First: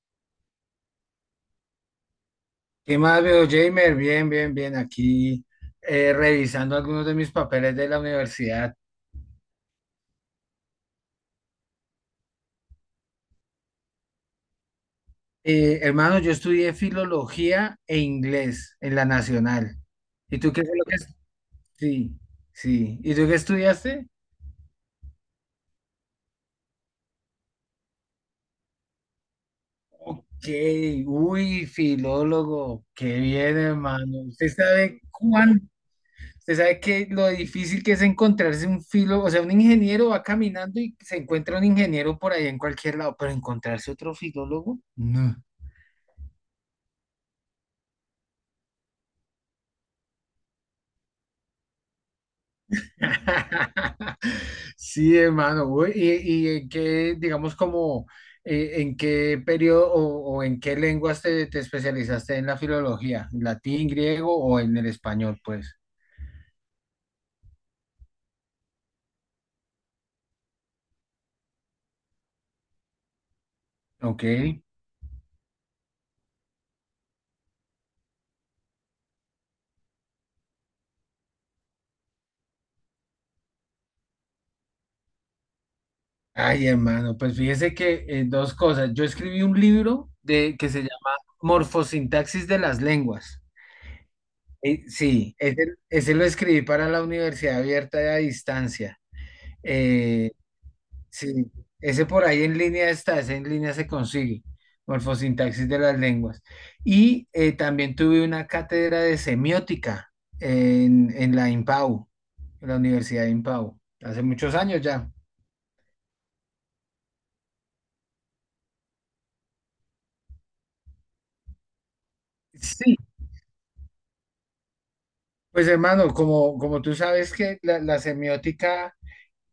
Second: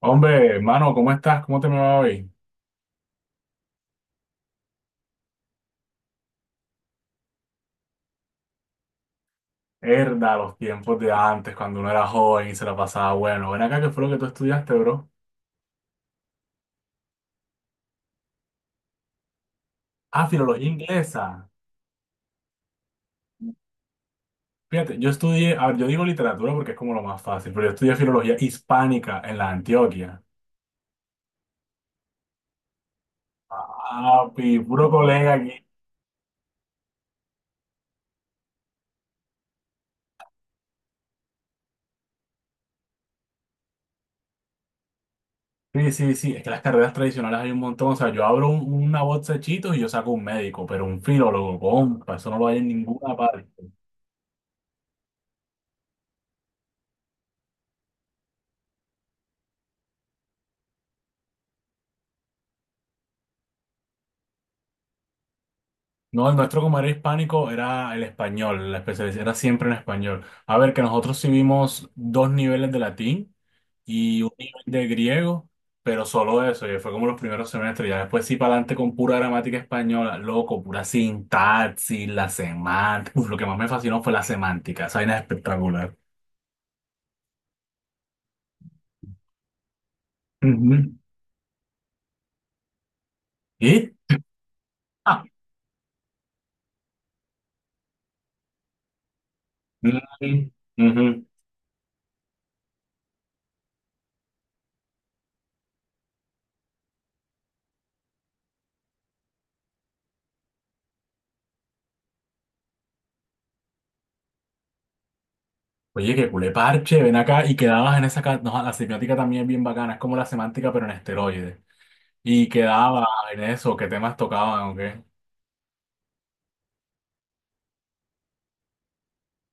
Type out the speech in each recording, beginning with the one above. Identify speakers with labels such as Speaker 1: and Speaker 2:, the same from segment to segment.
Speaker 1: Hombre, hermano, ¿cómo estás? ¿Cómo te me va hoy?
Speaker 2: ¿Qué más veo, Jamer? Bien, bien, bien. Aquí revisando algunos de mis papeles de la universidad.
Speaker 1: Herda, los tiempos de antes, cuando uno era joven y se la pasaba bueno. Ven acá, ¿qué fue lo que tú estudiaste, bro?
Speaker 2: Hermano, yo estudié filología e inglés en la Nacional.
Speaker 1: Ah,
Speaker 2: ¿Y tú qué
Speaker 1: filología
Speaker 2: fue lo que... es-
Speaker 1: inglesa.
Speaker 2: Sí, sí. ¿Y tú qué estudiaste?
Speaker 1: Fíjate, yo estudié, a ver, yo digo literatura porque es como lo más fácil, pero yo estudié filología hispánica en la Antioquia.
Speaker 2: ¿Qué? Uy, filólogo. Qué bien, hermano.
Speaker 1: Papi,
Speaker 2: ¿Usted
Speaker 1: puro
Speaker 2: sabe
Speaker 1: colega aquí.
Speaker 2: cuán... Usted sabe que lo difícil que es encontrarse un filo, o sea, un ingeniero va caminando y se encuentra un ingeniero por ahí en cualquier lado, pero encontrarse otro filólogo, no.
Speaker 1: Sí, sí, sí, es que las carreras tradicionales hay un montón. O sea, yo abro una bolsa de Cheetos y yo saco un médico, pero un filólogo, compa, eso no lo hay en ninguna parte.
Speaker 2: Sí, hermano. Uy, ¿y en qué, digamos, como, en qué periodo o en qué lenguas te especializaste en la filología? ¿En latín, griego o en el español, pues?
Speaker 1: No, el nuestro como era hispánico era el español, la especialidad era siempre en español. A ver, que nosotros sí vimos dos niveles de latín y
Speaker 2: Ok.
Speaker 1: un nivel de griego, pero solo eso, y fue como los primeros semestres, ya después sí para adelante con pura gramática española, loco, pura sintaxis, la semántica. Uf, lo que más me fascinó fue la semántica, esa vaina es espectacular.
Speaker 2: Ay, hermano, pues fíjese que dos cosas. Yo escribí un libro de, que
Speaker 1: Ujú.
Speaker 2: se llama Morfosintaxis de las Lenguas.
Speaker 1: ¿Y? Ah,
Speaker 2: Sí, ese lo escribí para la Universidad Abierta y a Distancia. Eh,
Speaker 1: ujú, ujú.
Speaker 2: Sí, ese por ahí en línea está, ese en línea se consigue, morfosintaxis de las lenguas. Y también tuve una cátedra de semiótica en la IMPAU, en la Universidad de IMPAU, hace muchos años ya.
Speaker 1: Oye, que culé parche, ven acá y quedabas en esa... ca- No, la semiótica también es bien bacana, es como la semántica pero en esteroides. Y
Speaker 2: Sí,
Speaker 1: quedaba en eso, qué temas tocaban o qué.
Speaker 2: pues hermano, como, como tú sabes que la semiótica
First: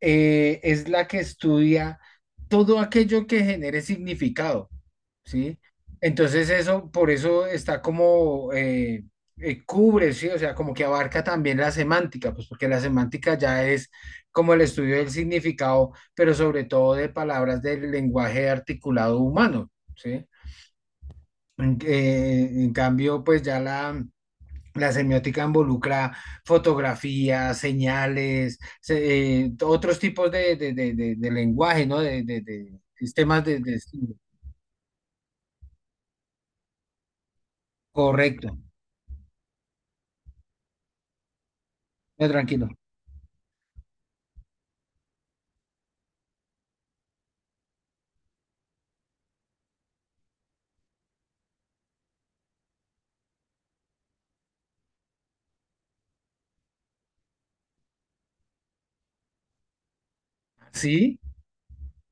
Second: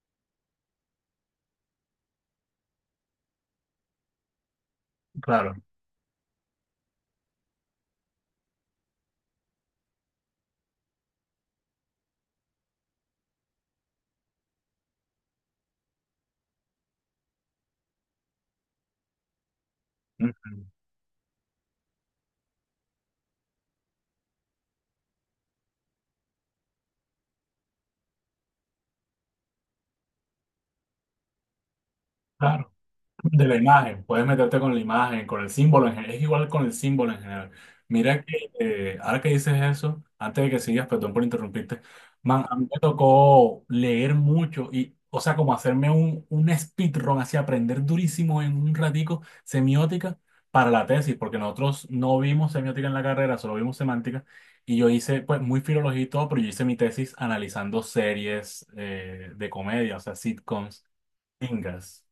Speaker 2: es la que estudia todo aquello que genere significado.
Speaker 1: Claro.
Speaker 2: ¿Sí? Entonces eso, por eso está como, cubre, ¿sí? O sea, como que abarca también la semántica, pues porque la semántica ya es como el estudio del significado, pero sobre todo de palabras del lenguaje articulado humano, ¿sí?
Speaker 1: Ujú.
Speaker 2: En cambio, pues ya la... La semiótica involucra fotografías, señales, otros tipos de lenguaje, ¿no? De, de-
Speaker 1: Claro.
Speaker 2: de sistemas
Speaker 1: De la
Speaker 2: de...
Speaker 1: imagen, puedes meterte con la imagen, con el símbolo en general, es igual con el símbolo en general. Mira
Speaker 2: Correcto.
Speaker 1: que ahora que dices eso, antes de que sigas, perdón por interrumpirte,
Speaker 2: No,
Speaker 1: man, a mí
Speaker 2: tranquilo.
Speaker 1: me tocó leer mucho y, o sea, como hacerme un speedrun, así aprender durísimo en un ratico semiótica para la tesis, porque nosotros no vimos semiótica en la carrera, solo vimos semántica, y yo hice, pues, muy filología y todo, pero yo hice mi tesis analizando series de comedia, o sea, sitcoms,
Speaker 2: ¿Sí?
Speaker 1: gringas.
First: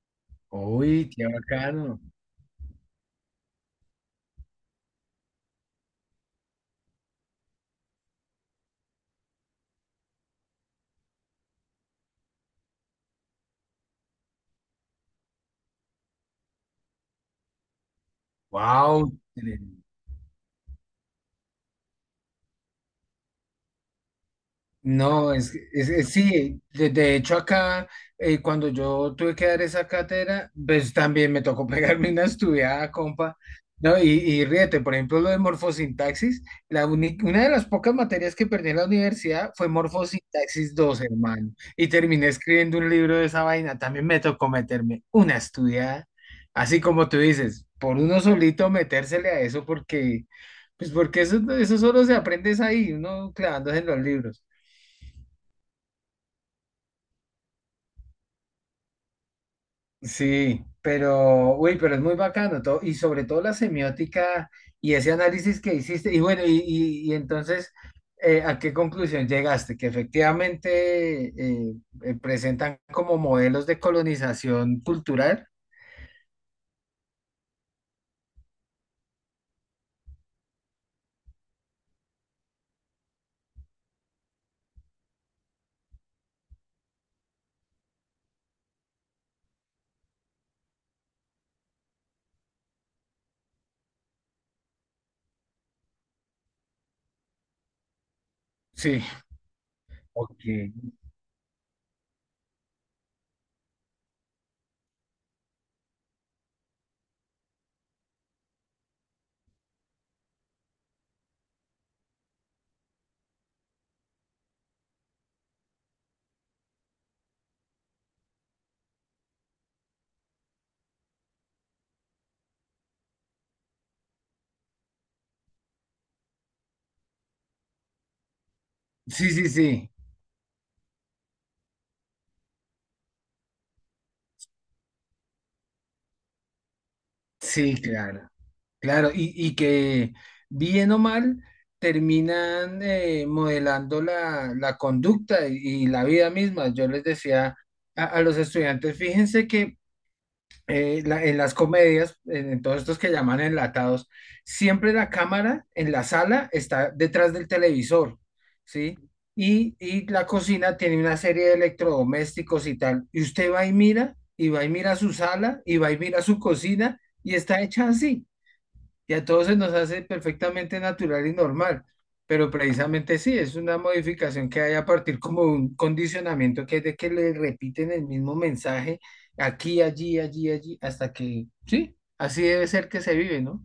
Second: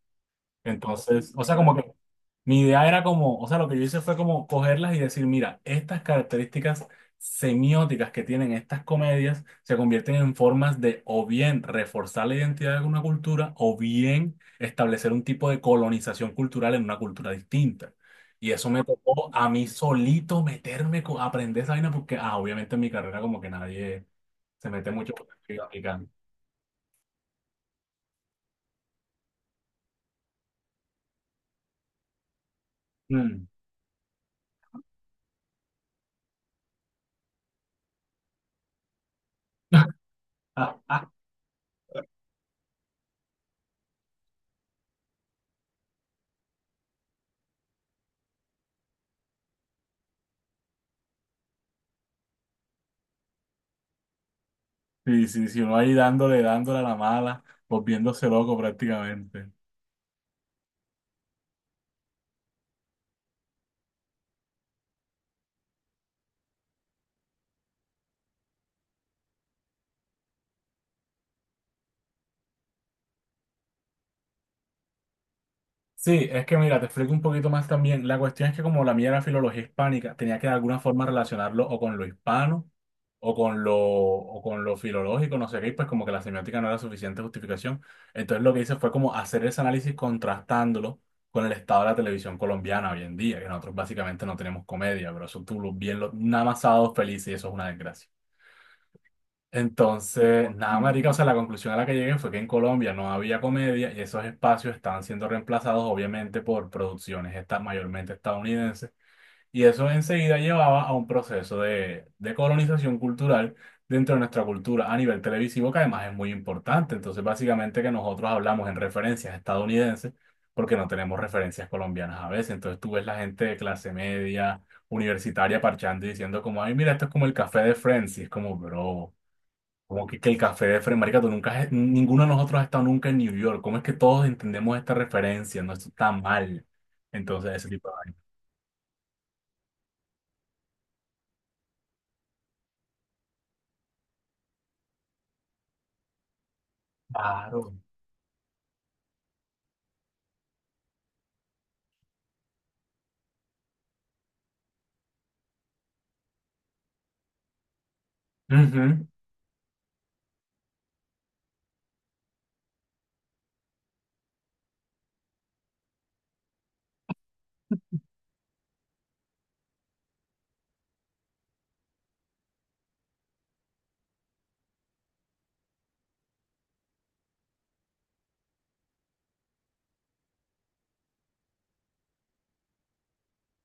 Speaker 2: Uy, qué
Speaker 1: Entonces, o sea, como que
Speaker 2: bacano.
Speaker 1: mi idea era como, o sea, lo que yo hice fue como cogerlas y decir, mira, estas características semióticas que tienen estas comedias se convierten en formas de o bien reforzar la identidad de una cultura o bien establecer un tipo de colonización cultural en una cultura distinta. Y eso me
Speaker 2: Wow.
Speaker 1: tocó a mí solito meterme, co- aprender esa vaina porque, ah, obviamente en mi carrera como que nadie se mete mucho con lo
Speaker 2: No, es,
Speaker 1: que
Speaker 2: que-
Speaker 1: estoy aplicando.
Speaker 2: es- sí, de hecho acá, cuando yo tuve que dar esa cátedra, pues también me tocó pegarme una estudiada, compa,
Speaker 1: Mm.
Speaker 2: ¿no? Y ríete, por ejemplo, lo de morfosintaxis, una de las pocas materias que perdí en la universidad fue morfosintaxis 2, hermano, y terminé escribiendo un libro de esa vaina, también me tocó meterme una estudiada, así como tú dices, por uno solito metérsele a eso, porque, pues porque eso solo se aprende es ahí, uno clavándose en los libros.
Speaker 1: Sí, sí, sí, uno ahí dándole, dándole a la mala, volviéndose loco prácticamente.
Speaker 2: Sí, pero, uy, pero es muy bacano todo, y sobre todo la semiótica y ese análisis que hiciste, y bueno, y entonces, ¿a qué conclusión llegaste? Que efectivamente presentan como modelos de colonización cultural.
Speaker 1: Sí, es que mira, te explico un poquito más también. La cuestión es que como la mía era filología hispánica, tenía que de alguna forma relacionarlo o con lo hispano o con lo filológico, no sé qué, y pues como que la semiótica no era suficiente justificación. Entonces lo que hice fue como hacer ese análisis contrastándolo con el estado de la televisión colombiana hoy en día, que nosotros básicamente no tenemos comedia, pero eso tú lo- bien, lo, nada más sábados felices y eso es una desgracia.
Speaker 2: Sí, ok.
Speaker 1: Entonces, nada, marica, o sea, la conclusión a la que llegué fue que en Colombia no había comedia y esos espacios estaban siendo reemplazados, obviamente, por producciones esta- mayormente estadounidenses. Y eso enseguida llevaba a un proceso de colonización cultural dentro de nuestra cultura a nivel televisivo, que además es muy importante. Entonces, básicamente que nosotros hablamos en referencias estadounidenses porque no tenemos referencias colombianas a veces. Entonces, tú ves la gente de clase media, universitaria, parchando y diciendo como, ay, mira, esto es como el café de Friends. Y es como, bro.
Speaker 2: Sí, sí, sí,
Speaker 1: Como que el café de Fred, marica, tú nunca has- ninguno de nosotros ha estado nunca en New York. ¿Cómo es que todos entendemos esta referencia? No, esto está mal. Entonces, ese
Speaker 2: sí,
Speaker 1: tipo de vaina.
Speaker 2: claro. Claro, y que bien o mal terminan modelando la conducta y la vida misma. Yo les decía
Speaker 1: Claro.
Speaker 2: a los estudiantes, fíjense que en las comedias, en todos estos que llaman enlatados, siempre la cámara en la sala está detrás del televisor, ¿sí?
Speaker 1: Ujú.
Speaker 2: Y la cocina tiene una serie de electrodomésticos y tal. Y usted va y mira, y va y mira su sala, y va y mira su cocina, y está hecha así y a todos se nos hace perfectamente natural y normal, pero precisamente sí, es una modificación que hay a partir como de un condicionamiento que es de que le repiten el mismo mensaje aquí, allí, allí, allí, hasta que, sí, así debe ser que se vive, ¿no?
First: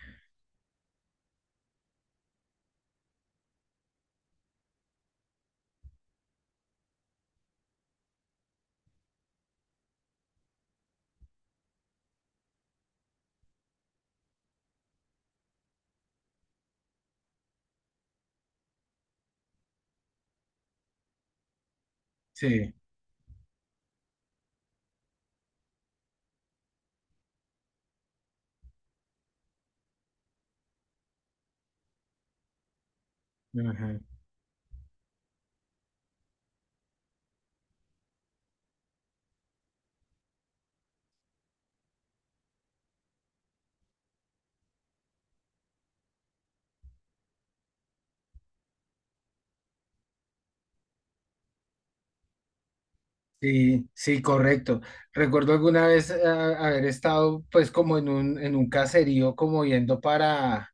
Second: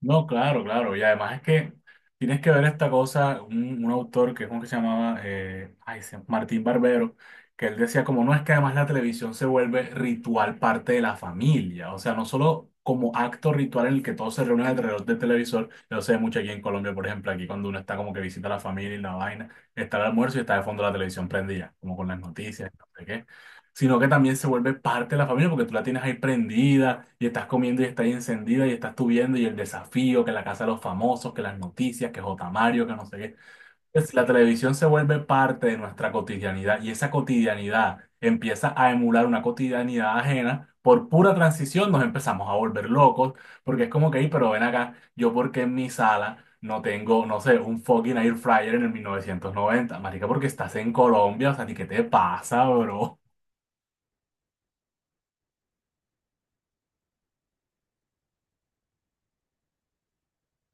Speaker 1: No, claro, claro. Y además es que tienes que ver esta cosa, un autor que es uno que se llamaba ay, se- Martín Barbero, que él decía como no es que además la televisión se vuelve ritual parte de la familia, o sea, no solo como acto ritual en el que todos se reúnen alrededor del televisor, yo sé mucho aquí en Colombia, por ejemplo, aquí cuando uno está como que visita a la familia y la vaina, está el almuerzo y está de fondo la televisión prendida, como con las noticias,
Speaker 2: Sí.
Speaker 1: no sé qué, sino que también se vuelve parte de la familia porque tú la tienes ahí prendida y estás comiendo y está ahí encendida y estás tú viendo y el desafío, que la casa de los famosos, que las noticias, que J. Mario, que no sé qué.
Speaker 2: Ajá.
Speaker 1: Pues la televisión se vuelve parte de nuestra cotidianidad y esa cotidianidad empieza a emular una cotidianidad ajena. Por pura transición nos empezamos a volver locos porque es como que, "Ey, pero ven acá, yo porque en mi sala no tengo, no sé, un fucking air fryer en el 1990, marica, porque estás en Colombia, o sea, ni qué te pasa, bro?
Speaker 2: Sí, sí, correcto. Recuerdo alguna vez haber estado pues como en un caserío como yendo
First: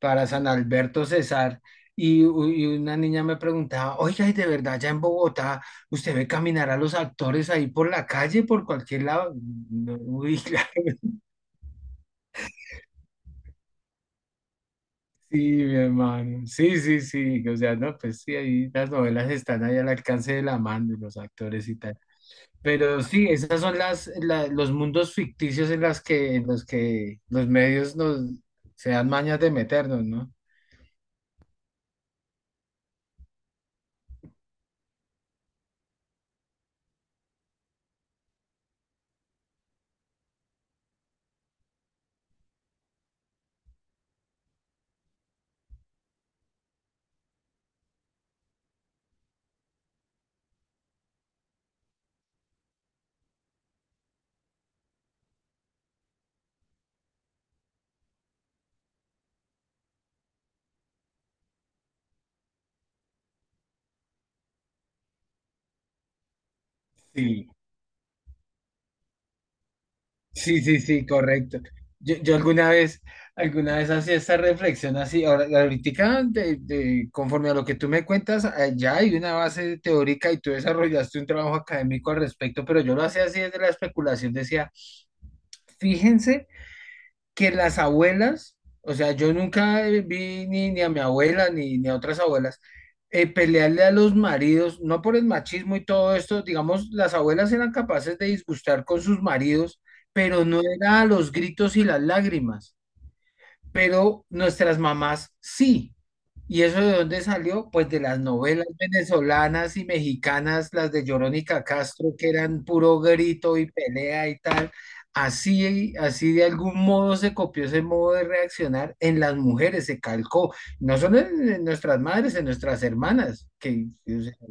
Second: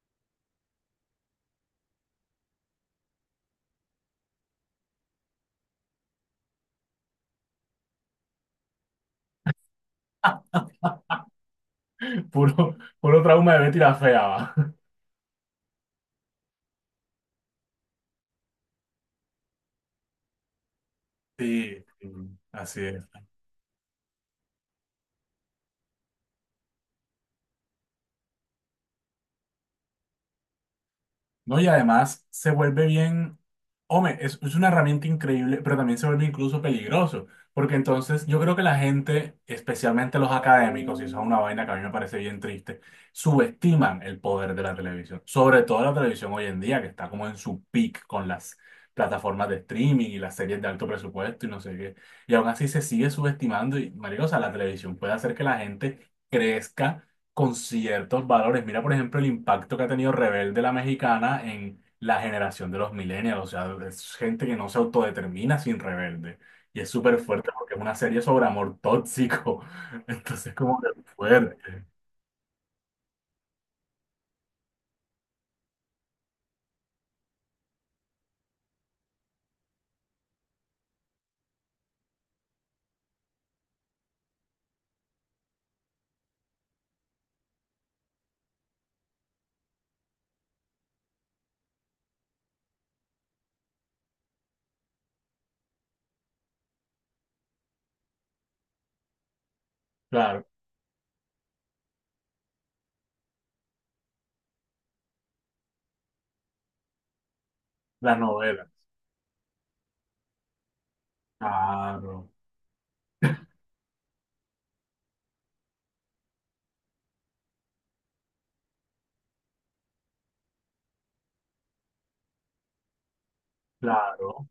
Speaker 2: para San Alberto Cesar y, y una niña me preguntaba, oiga, ¿y de verdad ya en Bogotá usted ve caminar a los actores ahí por la calle, por cualquier lado? No, uy, claro,
Speaker 1: Puro, puro trauma de Betty la fea, va.
Speaker 2: sí, mi hermano, sí, sí, sí, o sea, no, pues sí, ahí las novelas están ahí al alcance de la mano de los actores y
Speaker 1: Sí,
Speaker 2: tal.
Speaker 1: así
Speaker 2: Pero
Speaker 1: es.
Speaker 2: sí, esas son los mundos ficticios en las que, en los que los medios nos se dan mañas de meternos, ¿no?
Speaker 1: No, y además se vuelve bien, hombre, es una herramienta increíble, pero también se vuelve incluso peligroso, porque entonces yo creo que la gente, especialmente los académicos, y eso es una vaina que a mí me parece bien triste, subestiman el poder de la televisión, sobre todo la televisión hoy en día, que está como en su peak con las plataformas de streaming y las series de alto presupuesto y no sé qué, y aún así se sigue subestimando y, marico, o sea, la televisión puede hacer que la gente crezca con ciertos valores. Mira, por ejemplo, el impacto que ha tenido Rebelde la Mexicana en la generación de los millennials. O sea, es gente que no se autodetermina sin Rebelde. Y es súper
Speaker 2: Sí,
Speaker 1: fuerte porque es una serie sobre amor tóxico. Entonces,
Speaker 2: sí,
Speaker 1: como
Speaker 2: sí,
Speaker 1: que
Speaker 2: sí, correcto.
Speaker 1: fuerte.
Speaker 2: Yo alguna vez hacía esta reflexión así, ahora, ahorita, conforme a lo que tú me cuentas, ya hay una base teórica y tú desarrollaste un trabajo académico al respecto, pero yo lo hacía así desde la especulación, decía, fíjense. Que las abuelas, o sea, yo nunca vi ni, ni a mi abuela ni, ni a otras abuelas pelearle a los maridos, no por el machismo y todo esto, digamos, las abuelas eran capaces de disgustar con sus maridos, pero
Speaker 1: Claro,
Speaker 2: no era a los gritos y las lágrimas, pero nuestras mamás sí. ¿Y eso de dónde salió? Pues de
Speaker 1: las
Speaker 2: las novelas
Speaker 1: novelas.
Speaker 2: venezolanas y mexicanas, las de Verónica Castro, que
Speaker 1: Claro,
Speaker 2: eran puro grito y pelea y tal. Así, así de algún modo se copió ese modo de reaccionar en las mujeres, se calcó, no solo en nuestras madres, en nuestras hermanas, que, o sea,
Speaker 1: claro.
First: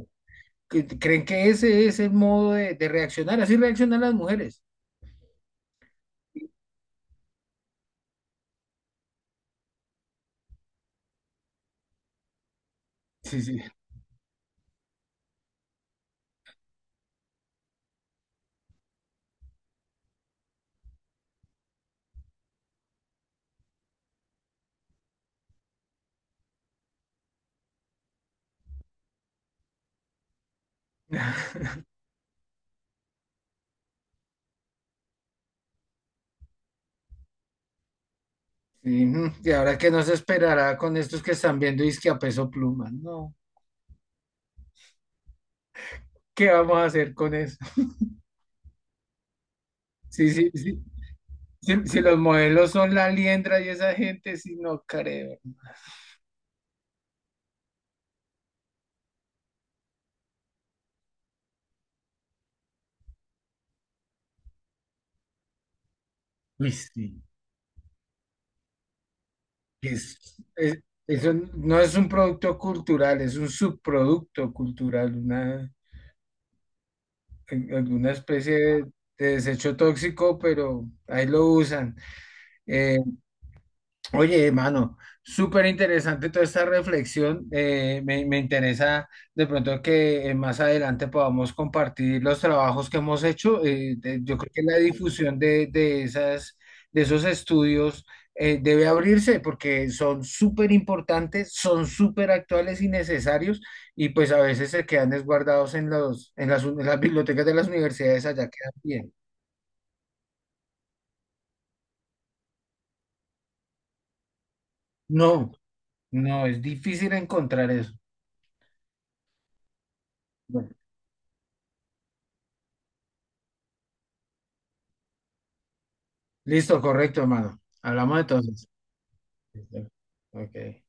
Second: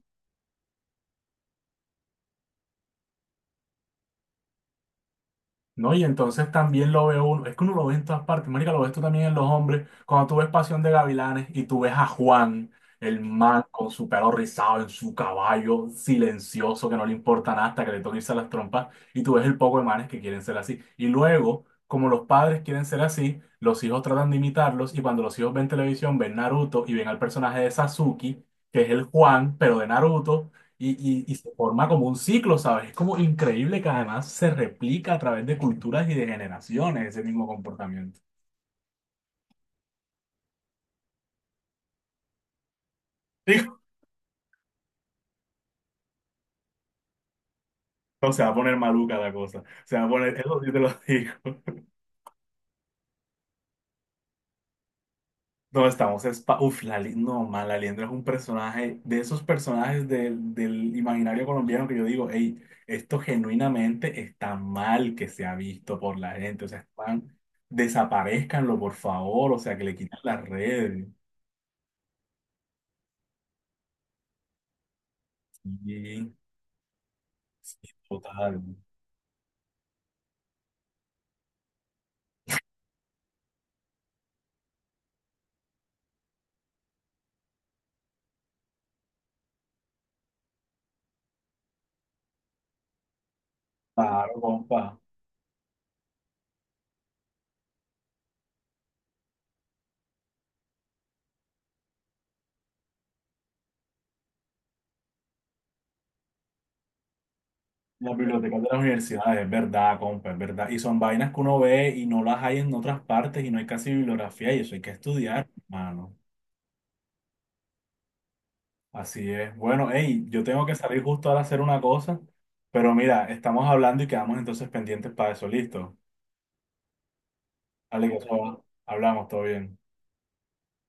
Speaker 2: que creen que ese es el modo de reaccionar, así reaccionan las mujeres.
Speaker 1: ¿No? Y entonces también lo ve uno, es que uno lo ve en todas partes, marica, lo ves tú también en los hombres, cuando tú ves Pasión de Gavilanes y tú ves a Juan, el
Speaker 2: Sí, sí.
Speaker 1: man con su pelo rizado en su caballo, silencioso, que no le importa nada hasta que le toque irse a las trompas, y tú ves el poco de manes que quieren ser así. Y luego, como los padres quieren ser así, los hijos tratan de imitarlos, y cuando los hijos ven televisión, ven Naruto y ven al personaje de Sasuke, que es el Juan, pero de Naruto, y, y se forma como un ciclo, ¿sabes? Es como increíble que además se replica a través de culturas y de generaciones ese mismo comportamiento.
Speaker 2: Sí, ujú. Y ahora que nos esperará con estos que están viendo que a peso pluma, no,
Speaker 1: Digo,
Speaker 2: ¿qué vamos a hacer con eso?
Speaker 1: no, se va a poner maluca la cosa. Se va a
Speaker 2: Sí,
Speaker 1: poner,
Speaker 2: sí,
Speaker 1: eso sí te
Speaker 2: sí.
Speaker 1: lo digo.
Speaker 2: Si, si los modelos son la liendra y esa gente, sí, no creo.
Speaker 1: No, estamos, espa uf, la, Li- no, man, la Liendra es un personaje, de esos personajes del, del imaginario colombiano que yo digo, hey, esto genuinamente está mal que se ha visto por la gente, o
Speaker 2: Uy,
Speaker 1: sea,
Speaker 2: sí.
Speaker 1: están, desaparezcanlo, por favor, o sea, que le quitan
Speaker 2: Es,
Speaker 1: las
Speaker 2: es-
Speaker 1: redes.
Speaker 2: eso no es un producto cultural, es un subproducto cultural, una,
Speaker 1: Sí,
Speaker 2: alguna especie
Speaker 1: total.
Speaker 2: de desecho tóxico, pero ahí lo usan. Eh, Oye, hermano, súper interesante toda esta reflexión. Me interesa de pronto que más adelante podamos compartir los trabajos que hemos hecho. Yo
Speaker 1: Claro,
Speaker 2: creo que la
Speaker 1: compa.
Speaker 2: difusión de esas, de esos estudios debe abrirse porque son súper importantes, son súper actuales y necesarios y pues a veces se quedan desguardados en los, en las bibliotecas de las
Speaker 1: Las
Speaker 2: universidades, allá
Speaker 1: bibliotecas de
Speaker 2: quedan
Speaker 1: las
Speaker 2: bien.
Speaker 1: universidades, es verdad, compa, es verdad. Y son vainas que uno ve y no las hay en otras partes y no hay casi bibliografía y eso hay que estudiar,
Speaker 2: No,
Speaker 1: mano.
Speaker 2: no, es difícil encontrar eso.
Speaker 1: Así es. Bueno, hey, yo tengo que salir justo ahora a hacer una cosa, pero mira, estamos hablando y quedamos entonces pendientes para eso. Listo.
Speaker 2: Listo, correcto, hermano.
Speaker 1: Dale, que
Speaker 2: Hablamos
Speaker 1: eso va.
Speaker 2: entonces.
Speaker 1: Hablamos, todo bien.
Speaker 2: Listo. Ok.